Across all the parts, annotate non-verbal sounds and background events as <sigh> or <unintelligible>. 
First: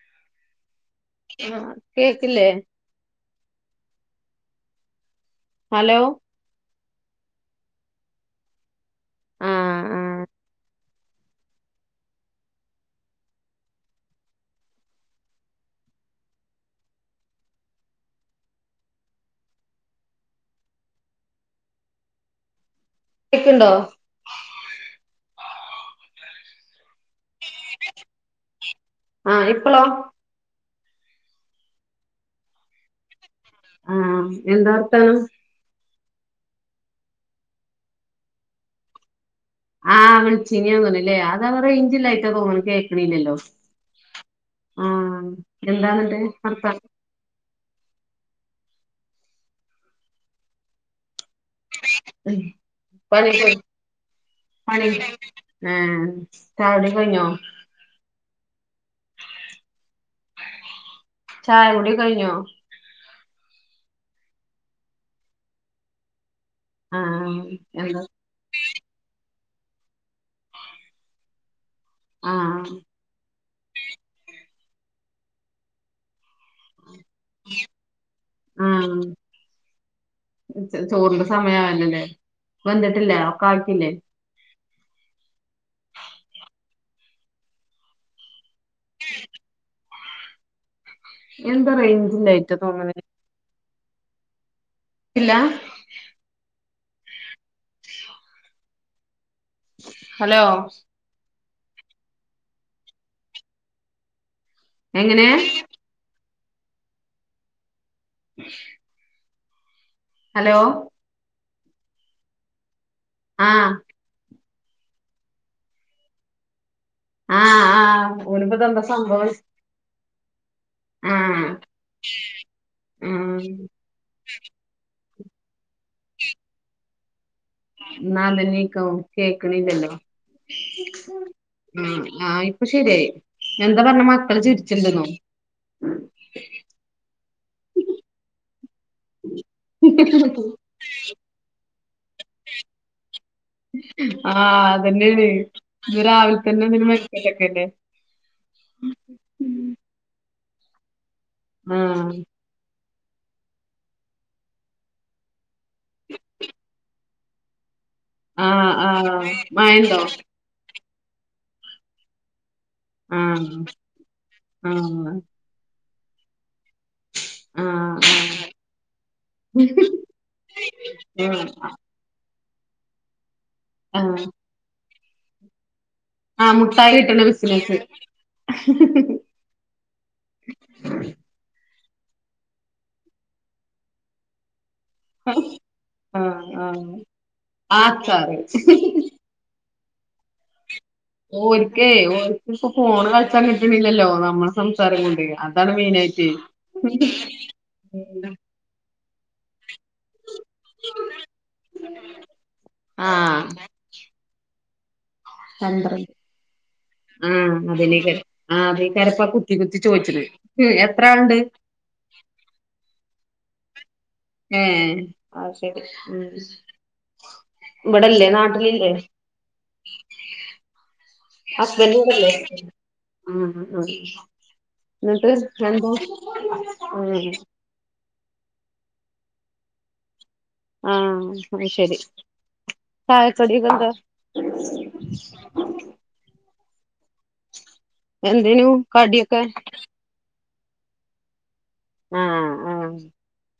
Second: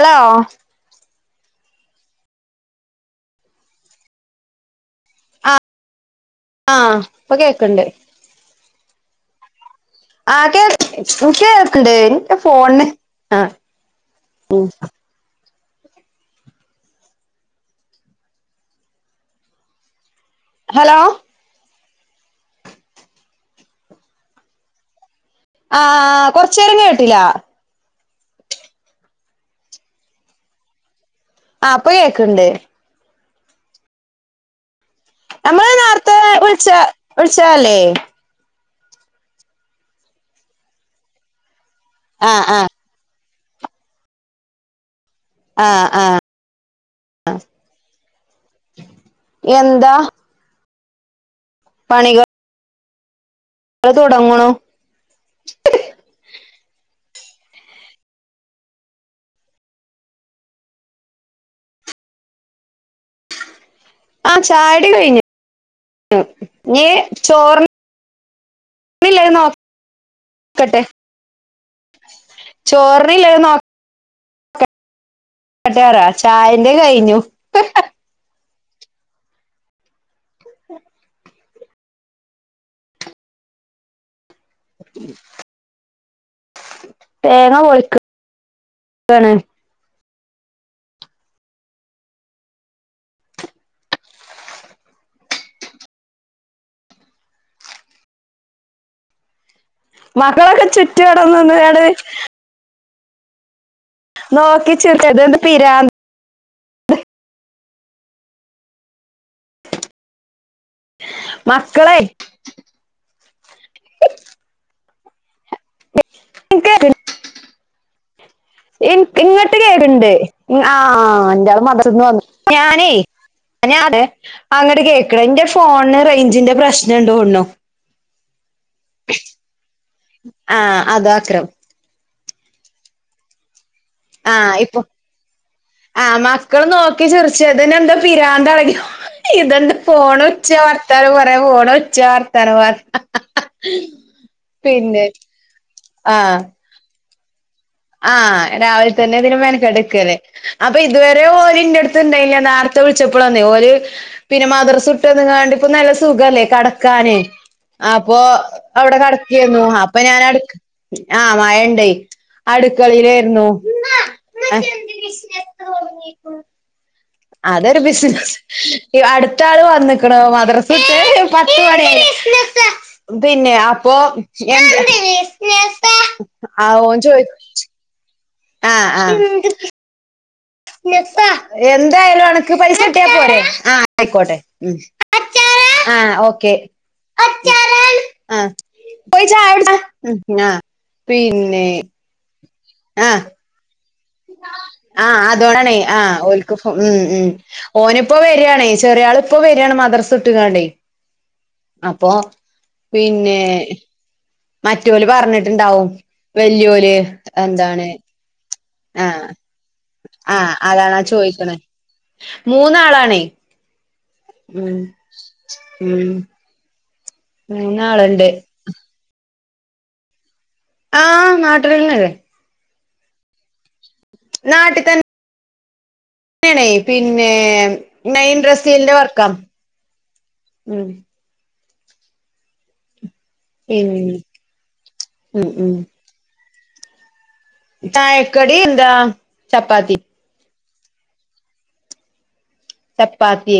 Hello ആഹ കേക്കില്ലേ hello ആഹ ഇപ്പൊ കേക്കണ്ട് ആ കേക്ക് നിക്ക് കേക്ണ്ട് എന്റ ഫോണ് ആ ഉം ഹലോ കേൾക്ക്ണ്ടോ? ആഹ്, ആഹ് കൊർച്ചേരം കേട്ട്ല. ആ, ഇപ്പളോ? ആ ഇപ്പ കേൾക്ക്ണ്ട്. ആ, എന്താ വർത്താനം? നമ്മള് നേര്ത്തെ വിളിച്ച വിളിച്ചാല്ലേ? ആ വിളിച്ചിനി തോന്ന്ണ്ല്ലേ അത അവ റേഞ്ച് ഇല്ലായിട്ട ആ ആ തോന്ന്ണ് കേ ക്ക്ണില്ലല്ലോ, ആഹ് ആഹ്, ആഹ് അ എന്താ? പണികൾ ഉം പണി ഒക്കെ തുടങ്ങണു പണി ഒക്കെ കഴിഞ്ഞോ? ആഹ് ചായക്കുടിയൊക്കെ കഴിഞ്ഞോ? ചായ കുടി കഴിഞ്ഞോ? ആ ചായ കുടി കഴിഞ്ഞു. ഇനീ ആ ചോറിന് എന്താ <unintelligible> നോക്കട്ടെ ആ ചോറിന് ഇല്ലേ നോ ക്കട്ടെ പറയ്, ചായന്റെ കഴിഞ്ഞു. ആ ചോറിന്റെ സമയാണല്ലലേ. വന്നിട്ടില്ല അപ്പ <unintelligible> പിന്നെ <inaudible> തേങ്ങ പൊളിക്ക്. തന്നെ എന്താ റേഞ്ചില്ലായിട്ട തോന്ന്ണെ ഇല്ല ഹലോ മക്കളൊക്കെ ചുറ്റ് അവ്ടെ നിന്ന്ക്കാണ് നോക്കി ചിറിച്ചിട്ട് എങ്ങനെ ഇങ്ങട്ട് പിരാ <inaudible> ഹലോ മക്കളെ ആഹ് <inaudible> ആഹ് ആഹ് ഓനിപ്പതെന്താ <unintelligible> സംഭവം ഇങ്ങട്ട് കേറ്ണ്ട്. ആഹ്, ആഹ് ഇന്റാള് മദ്രസ്‌ വന്നു. ഞാനേ ആഹ് അതെ അങ്ങട്ട് കേ ക്ക്ണ് ഇന്റെ ഫോണ്ന് റൈഞ്ചിന്റെ പ്രശ്നണ്ട് തോന്ന്ണ്. ഇന്നാ അതെന്നേക്കും കേക്ക് ണില്ലല്ലോ. ആഹ് അതാക്രം ഉം, ആ ഇപ്പ ശെരിയായി. എന്താ പറഞ്ഞേ മക്കള് ചിരിച്ചിണ്ടെന്നോ? ആ, മക്കള് നോക്കി ചിറിച്ച് ഇതിന് എന്താ പിരാന്തായോ? ഇതെന്താ ഫോണ് വിളിച്ച് വർത്താനം പറയ്, ഫോണ് വിളിച്ച് വർത്താനം പറയ് ആ അതെന്നെ ആണ്. ഇത് രാവിലെ തന്നെ ഇതിന് മെനെക്കെട്ന്നെല്ലേ. ആ, രാവിലെ തന്നെ ഇതിന് മെനെക്കെട്ട് നിക്ക്ലേ, അപ്പൊ ഇതുവരെ ഓല് ഇന്റെ അട്ത്ത് ആഹ് ഇണ്ടായിനിയതാ നേര് ത്ത വിളിച്ചപ്പളാന്നേ ഓല് പിന്നെ, മദർസ് വിട്ട് വന്ന്ക്കാണ്ട് ഇപ്പ നല്ല സുഖല്ലേ കടക്കാന്. അപ്പൊ ആഹ് അവിടെ ആഹ് കടക്കേര്ന്നു. അപ്പ മഴയുണ്ടോ ഞാന് <unintelligible> ആ മഴ ഇണ്ടേ. അട്ക്കളേലേര്ന്നു. ആഹ് ആഹ് <unintelligible> അതൊരു ബിസിനസ് ആഹ് അടുത്ത ആള് വന്നിക്ക്ണ മദ്രസ്ത്തെ ആഹ് പത്ത് മണിയായി. <inaudible> പിന്നെ അപ്പൊ ആഹ് ആ ആഹ് മുട്ടായി ഓൻ കിട്ട്ണ ചോയ് ബിസിനസ്സ്. ഹ് ഹ് ഹ് ഹ് <inaudible> എപ്പാ എന്തായാലും അനക്ക് പൈസ കട്ടിയാൽ പോരെ ആഹ് ആയിക്കോട്ടെ ഉ ആഹ് ആഹ് ആക്ക ആഹ് <inaudible> ഓ പിന്നെ ഒൽക്കേ ഇപ്പോ ഫോൺ ആഹ് കളിച്ചാൻ കിട്ടണില്ലല്ലോ നമ്മളെ സംസാരം ആഹ് കൊണ്ട് അതാണ് അതോടണ് ആഹ് മെയിനായിട്ട് ഓൽക്ക് ഉം ഉം ഓനിപ്പോ വരിയാണേ ചെറിയ ആൾ ഇപ്പൊ വരിയാണ് മദറസ്ട്ട്ങടെ അപ്പൊ പിന്നെ ആഹ് മറ്റൊല് പറഞ്ഞിട്ടുണ്ടാവും പന്ത്രണ്ട് വല്യല് ആഹ് എന്താണ് അതിനേക്കാരം ആഹ് അതെക്കാരം ആഹ് ഇപ്പം കുത്തി കുത്തി ചോദിച്ചിന് ആഹ് അതാണ് ആ എത്ര ആൾണ്ട് ചോദിക്കണേ മൂന്നാളാണേ ഏ ഉം അത്ശരി ഉം മൂന്നാളുണ്ട് ഇവിടെല്ലേ നാട്ടിലില്ലേ ആ ഹസ്ബൻഡ് നാട്ടിലന്നെല്ലേ ഇവിടെല്ലേ എന്നട്ട് എന്തോ ഇവിടുന്നാണേ പിന്നെ മൈയിൻ ഡ്രസീലിന്റെ വർക്കാ ഉം ആഹ് അത് ശരി ശരി ചായക്കടി ഉം ഉം ഉം ചയക്കടി എന്തേനു എന്ത കടിയൊക്കെ ചപ്പാത്തി ആഹ്ആഹ് ചപ്പാത്തി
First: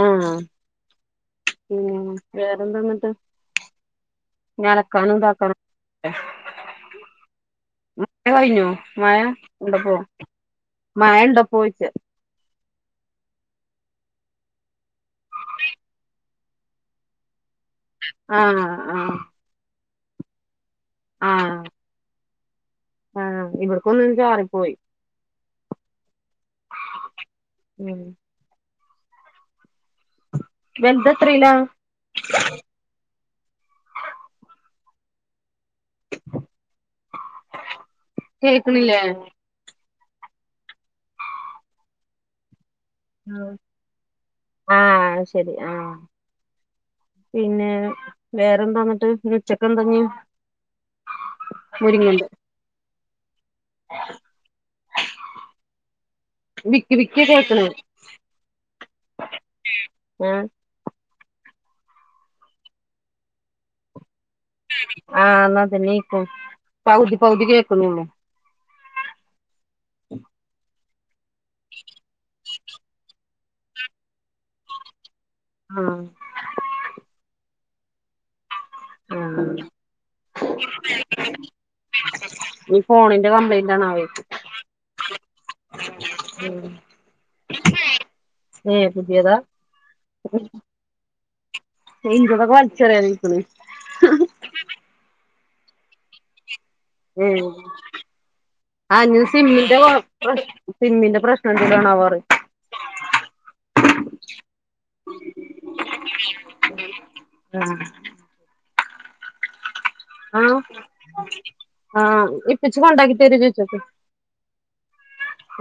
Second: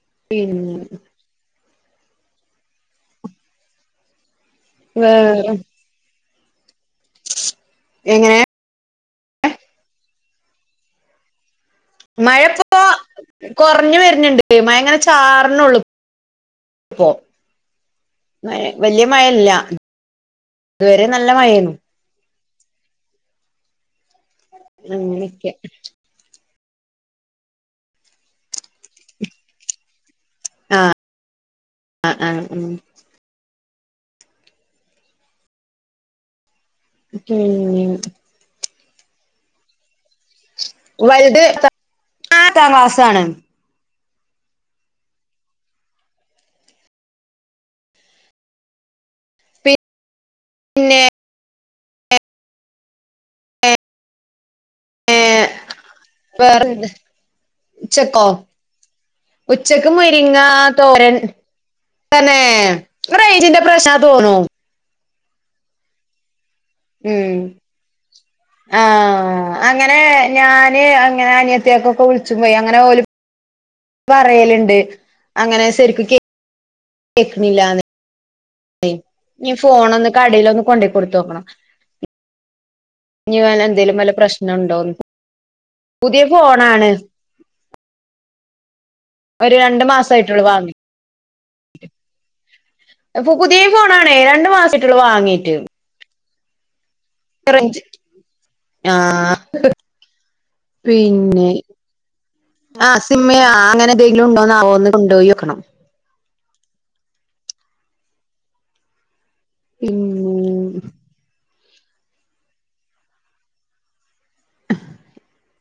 ആഹ് പിന്നെ പിന്നെ വേറെന്താന്നിട്ട് ഇഞ്ഞ് വേറെ അലക്കാനുംതാക്കനും. എങ്ങനെ മഴ ഉണ്ടപ്പോ മഴ ഇണ്ടപ്പോന്ന് ചോയ്ച്ച മഴ ഇപ്പോ കൊറഞ്ഞു വര്ന്ന്ണ്ട് മഴ ഇങ്ങനെ ചാറ്ണൊള്ളു ആഹ് വല്യയ ആഹ് മഴല്ല ഇതുവരെ നല്ല മഴ ആഹ് ആയിരുന്നു ആഹ് ഇവിടക്കൊന്ന് ചാറിപ്പോയി അങ്ങനൊക്കെ ഉം ആ വൽദെത്രീലാ ആ ആ ഉം കേക്ക്ണില്ലേ വൽത് എട്ടാം ക്ലാസാണ് ഉം ആഹ് അത്ശരി ആഹ് പിന്നെ വേറെന്താ ന്നട്ട് ഇഞ്ഞ് പി ഉച്ചക്കെന്തഞ്ഞി പിന്നെ മുരിങ്ങണ്ട് ഏ വേറെന്താ വിക്കി വിക്കി കേക്കണ് ഉച്ചക്കോ ഉച്ചക്ക് മുരിങ്ങ ഏഹ് തോരൻ തന്നെ റൈഞ്ചിന്റെ പ്രശ്നാന്ന് തോന്നുന്നു ആഹ് ഇഞ്ഞഅതന്നേക്കും ഉം ആഹ് അങ്ങനെ ഞാന് അങ്ങനെ അനിയത്തിയാകൊക്കെ വിളിച്ചുമ്പെ അങ്ങനെ ഓല് പറയല്ണ്ട് അങ്ങനെ ആഹ് സെരിക്ക് കേ കേക്ക്ണില്ലാന്ന്. ആഹ് ഈ ഫോണൊന്ന് കടേലൊന്ന് കൊണ്ടയി കൊടുത്തോക്കണം. ഉം ഫോണിന്റെ എന്തേലും കംപ്ലൈയിന്റാണാവേ വല്ല പ്രശ്നണ്ടോന്ന് പുതിയ ഉം ഫോണാണ് ഏഹ് പുത്യേതാ. ഒരു രണ്ടു മാസായിട്ടൊള്ളൂ വാങ്ങീ ഇന്റതൊക്കെ വലിച്ചെറിയാൻ ആയിക്ക്ണ്. പുത്യ ഫോണാണേ. രണ്ടു മാസായി റ്റുള്ളു വാങ്ങീട്ട്. ഉം റേഞ്ച് ആ ഇഞ്ഞ് ആഹ് സിമ്മിന്റെ കൊഴപ്പം സിമ്മിന്റെ പ്രശ്നം പിന്നെ എന്തേലാണവോറ്യ ആ സിമ്മ് അങ്ങനെ എന്തെങ്കിലു ഉണ്ടോന്നാവോ ഒന്ന് കൊണ്ടോയോക്കണം. ആഹ് ആ പിന്നെ ആ ഇപ്പച്ചി കൊണ്ടാക്കി തരോ ചോയ്ച്ചോക്ക്.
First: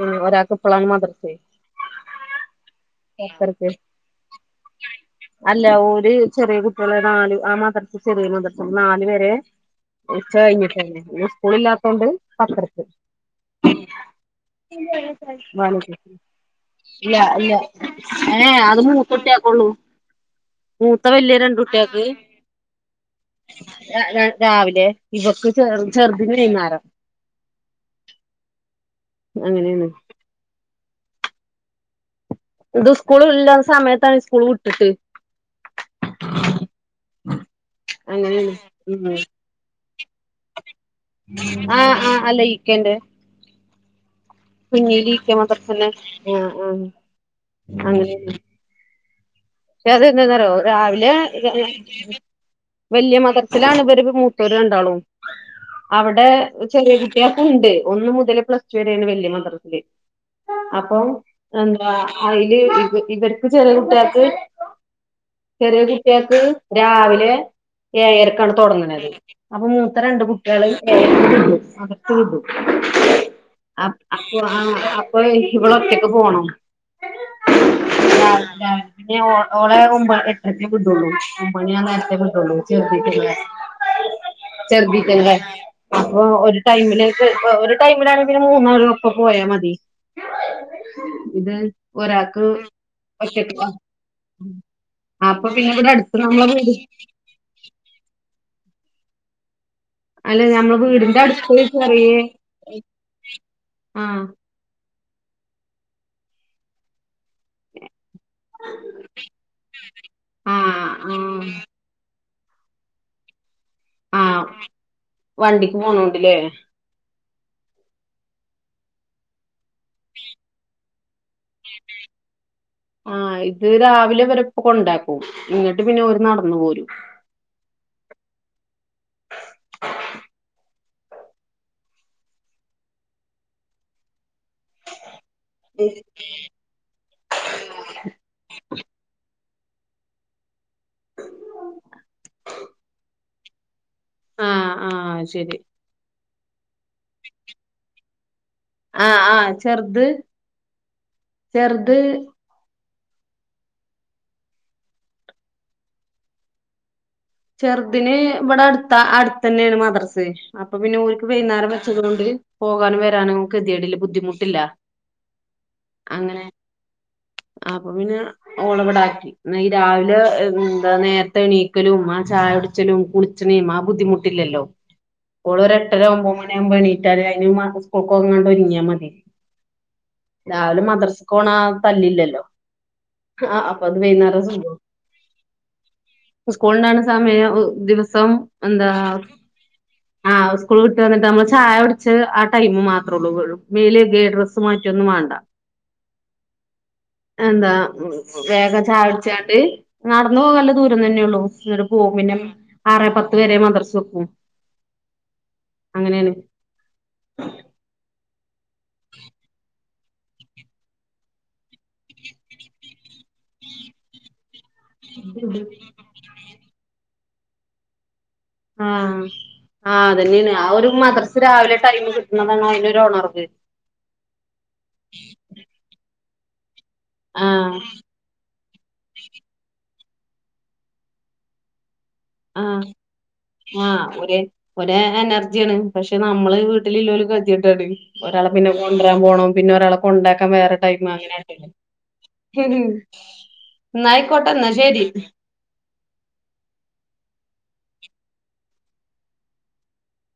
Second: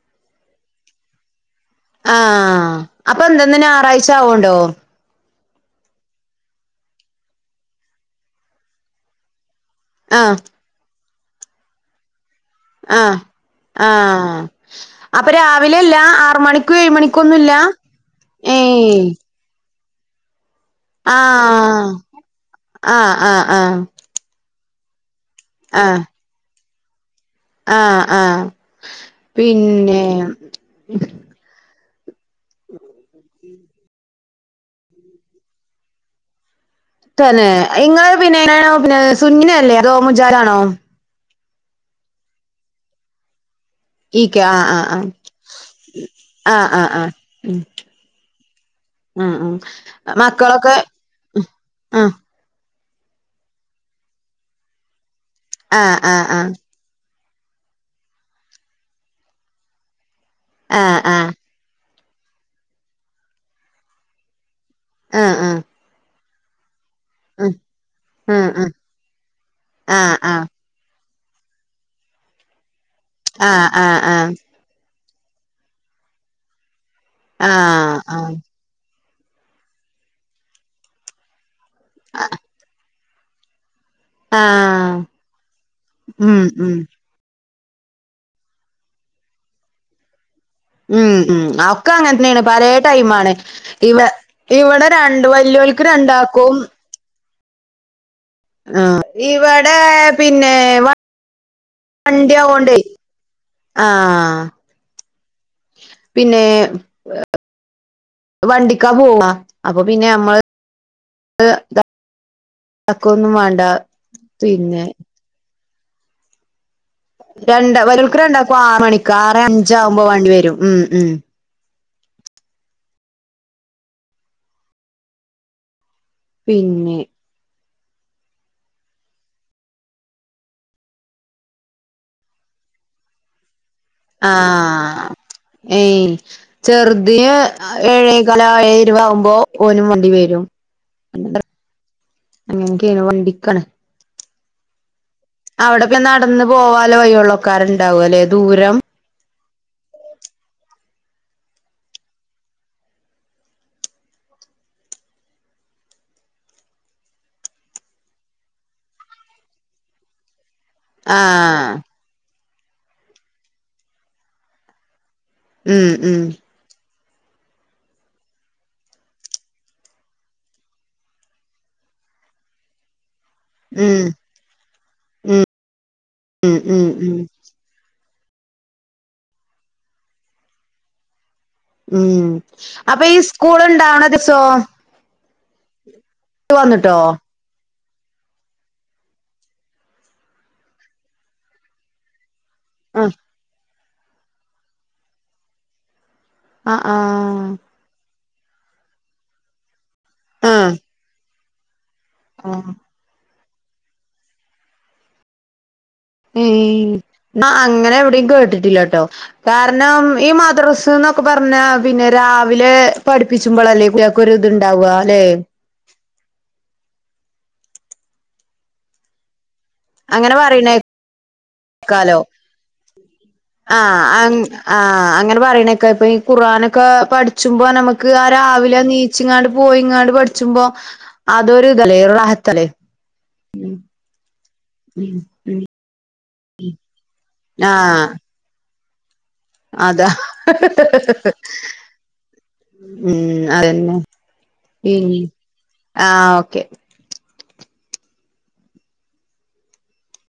ഉം ഒരാൾക്ക് ഇപ്പളാണ് മദർസെ ആ അപ്പൊ എന്ത ഇന്ന് ഞ്ഞായറാഴ്ച ആവോണ്ടൊ. അല്ല ഓര് ചെറ്യേ കുട്ട്യേളെ നാല് ആ മദർസ് ചെറിയ മദർസാ നാല് വരെ. ഉച്ച ആഹ് കഴിഞ്ഞിട്ടേനി. ഇന്ന് സ്കൂളില്ലാത്തോണ്ട് പത്തര് അഹ് ആഹ്. അപ്പൊ ഇല്ല രാവിലെല്ല ആറ് മണിക്കും ഏഴ് മണിക്കൊന്നുല്ല ഇല്ല ഏ ഏ അത് ഏഹ് മൂത്ത കുട്ട്യേക്കൊള്ളു. മൂത്ത വെല്യ രണ്ട് ആഹ് കുട്ട്യേക്ക്. ആഹ് ആഹ് ആഹ് രാവിലെ ഇവക്ക് ചെറുതിന് വൈന്നാരം. ആ ആ അങ്ങനെയാണ് പിന്നെ ഇത് സ്കൂൾ ഇല്ലാത്ത സമയത്താണ് സ്കൂൾ വിട്ടിട്ട്. തന്നെ ഇങ്ങള് അങ്ങനെയാണ് പിന്നെ ഉം സുന്ന്യല്ലേ അതോ മുജാഹിദാണോ. ആ ആ അല്ല ഈക്കന്റെ. ഈക്കെ ആ ആ ആ ഇക്ക മദ്രസന്നെ ആഹ് ആ ആ ആഹ് ആ ഉം അഹ് ആഹ്. ക്ഷ <unintelligible> അത് എന്താന്നറ്യാെ രാവിലെ ആഹ് വെല്യ മദ്രസ്സിലാണ് ഇവര് മൂത്തോര് രണ്ടാളും ആഹ് അവിടെ ആഹ് ചെറിയ കുട്ട്യേക്കുണ്ട്. ഒന്ന് മുതല് പ്ലസ് റ്റു വരെയാണ് വല്യ മദ്രസ്സില് ആഹ് അപ്പം. എന്താ അയ്ല് ഇവർക്ക് ചെറിയ കുട്ട്യേക്ക് ആ ആ ചെറിയ കുട്ട്യേക്ക് രാവിൽ ഉം ഏഴര്ക്കാണ് ഉം തൊടങ്ങ്ണത്. അപ്പൊ മൂത്ത ആഹ് ആഹ് രണ്ട് കുട്ട്യേള് ആഹ് ആഹ് ആഹ് <unintelligible> ഇവിളൊറ്റക്ക് പോണം. ആഹ് ആഹ് പിന്നെ ഓളെ എട്ടര്ക്കേ വിടൊള്ളൂ. ഒമ്പണി ആ നേര്ത്തെ വിടൊള്ളു ചെറത് ആഹ് ചെറുതീറ്റങ്ങട്ടെ. അപ്പൊ ഉം ഒരു ഉം ടൈമില് ഒരു ടൈമിലാണെങ്കി മൂന്നാരും ഒപ്പം പോയാ മതി. ഉം ഉം ഇത് അത് ഒക്കെ അങ്ങൻത്തന്നെയാണ് ഒരാൾക്ക് പലേ ടൈമാണ് ഒറ്റക്ക് ഇവ ഇവടെ രണ്ട് അപ്പൊ പിന്നെ വല്യാേൽക്ക് ഇവിടെ അടുത്ത് രണ്ടാക്കും <inaudible> ആ ഇവടേപ് അല്ല പിന്നെ നമ്മളെ വ വീടിന്റെ അടുത്ത് ചെറിയ വണ്ടി ആവോണ്ടേ ആഹ് പിന്നേ വണ്ടിക്കാ പോവ അപ്പൊ പിന്നെ നമ്മള് ആഹ് ആഹ് അക്ക് ഒന്നും വേണ്ട ആഹ് പിന്നെ വണ്ടിക്ക് പോണോണ്ടല്ലേ രണ്ട വല്യവരിക്കു രണ്ടാക്കും ആറ് മണിക്ക് ആറെ അഞ്ചാകുമ്പോ വേണ്ടി വരും ഉ ഉം ആഹ് ഇത് രാവിലെ ഇവരെപ്പൊ കൊണ്ടാക്കും ഇങ്ങിട്ട് പിന്നെ ഒരു നടന്നു പോരും പിന്നെ <inaudible> ആഹ് ചെറുതിന് ഏഴേകാല് ഏഴെരൂപത് ആകുമ്പോ ഓന് വണ്ടി വരും അങ്ങനക്കണ് വണ്ടിക്കണ ആഹ് ആഹ് ശരി അവിടെക്കെ നടന്നു പോവാല വഴിയൊള്ളക്കാരുണ്ടാവും അല്ലെ ദൂരം ആഹ് ആഹ് ചെറുത് ചെറുത് ചെറുതിന് ഇവിടെ അടുത്ത അടുത്ത തന്നെയാണ് മദ്രസ് അപ്പൊ പിന്നെ ഓർക്ക് വൈകുന്നേരം ആഹ് വെച്ചത കൊണ്ട് പോകാനും വരാനുംങ്ങക്ക് ഗതിതിടില്ല ബുദ്ധിമുട്ടില്ല ഉം ഉം അങ്ങനെ അപ്പൊ പിന്നെ ഓളവിടാക്കി എന്ന ഈ രാവിലെ എന്താ നേരത്തെ എണീക്കലും ചായകുടിച്ചലും കുളിച്ചണെയും ആ ഉം ബുദ്ധിമുട്ടില്ലല്ലോ ഓള് ഒരു എട്ടര ഒമ്പത് മണി ഉം ഉം ആവുമ്പോണീറ്റാ ഉം അതിന് സ്കൂൾക്ക്ങ്ങാണ്ട ഒരുങ്ങിയാൽ മതി രാവിലെ മദ്രസ്സക്കോണ ആ ഉം തല്ലില്ലല്ലോ അപ്പൊ ഈ ആ സ്കൂൾ അപ്പൊ അത് ഉണ്ടാവണ ദിവസോ വൈകുന്നേരം സോ വന്നിട്ടോ സ്കൂളാണ് സമയം ദിവസം എന്താ ആ സ്കൂൾ വിട്ട് വന്നിട്ടനമ്മള് ചായകുടിച്ചതെ ടൈമ് ആഹ് മാത്രേ ഉള്ളൂ മേല ഡ്രസ്സ് മറ്റൊന്നും വേണ്ട ആഹ് എന്താ വേഗം ചായുടിച്ചിങ്ങാണ്ട് നടന്നു ആഹ് പോകേണ്ട ദൂരം തന്നെയെയുള്ളൂ പോകും പിന്നെ ആഹ് ആറെ പത്ത് പത്തു വരെ മദ്രസ്സെക്കും അങ്ങനെ അങ്ങനെ എവിടെ കേട്ടിട്ടില്ല കേട്ടോ കാര കാരണം ഈ മദ്രസ് എന്നൊക്കെ പറഞ്ഞ പിന്നെ രാവിലെ പഠിപ്പിച്ചുമ്പോളല്ലേ ഈറ്റിയകൾക്കൊക്കെ ഒരു ഇത്ണ്ടാവുക അല്ലെ ആഹ് ആഹ് അങ്ങനെ അതന്നെയാണ് ആ ഒരു പറയണേക്കാലോ മദ്രസ്സ രാവിലെ ടൈം കിട്ടുന്നതാണ് അതിനൊരു ഉണർവ് ആഹ് ആഹ് അങ്ങനെ പറയണ ഒക്കെ ഇപ്പൊ ഈ ഖുആൻൊക്കെ പഠിച്ചുമ്പോ ആഹ് നമ്മക്ക് ആഹ് രാവിലെണീച്ചിങ്ങാണ്ട് പോയിങ്ങാണ്ട് പഠിച്ചുമ്പോ അതൊരു ഇതല്ലേ ആഹ് ആഹ് ഒരു ഒരെനർജിയാണ് പക്ഷെ നമ്മള് വീട്ടിലില്ലോല് ഗതികെട്ടൊരു ആഹ് ഒരാളെ പിന്നെ കൊണ്ടുവരാൻ പോണം പിന്നെരാള അതാ കൊണ്ടാക്കാ വേറെ ടൈമ് അങ്ങനെളളത് ഉം ഉം അതന്നെ ന്നായക്കോട്ട ന്നാശെരി ഇനി ആഹ് ഓക്കെ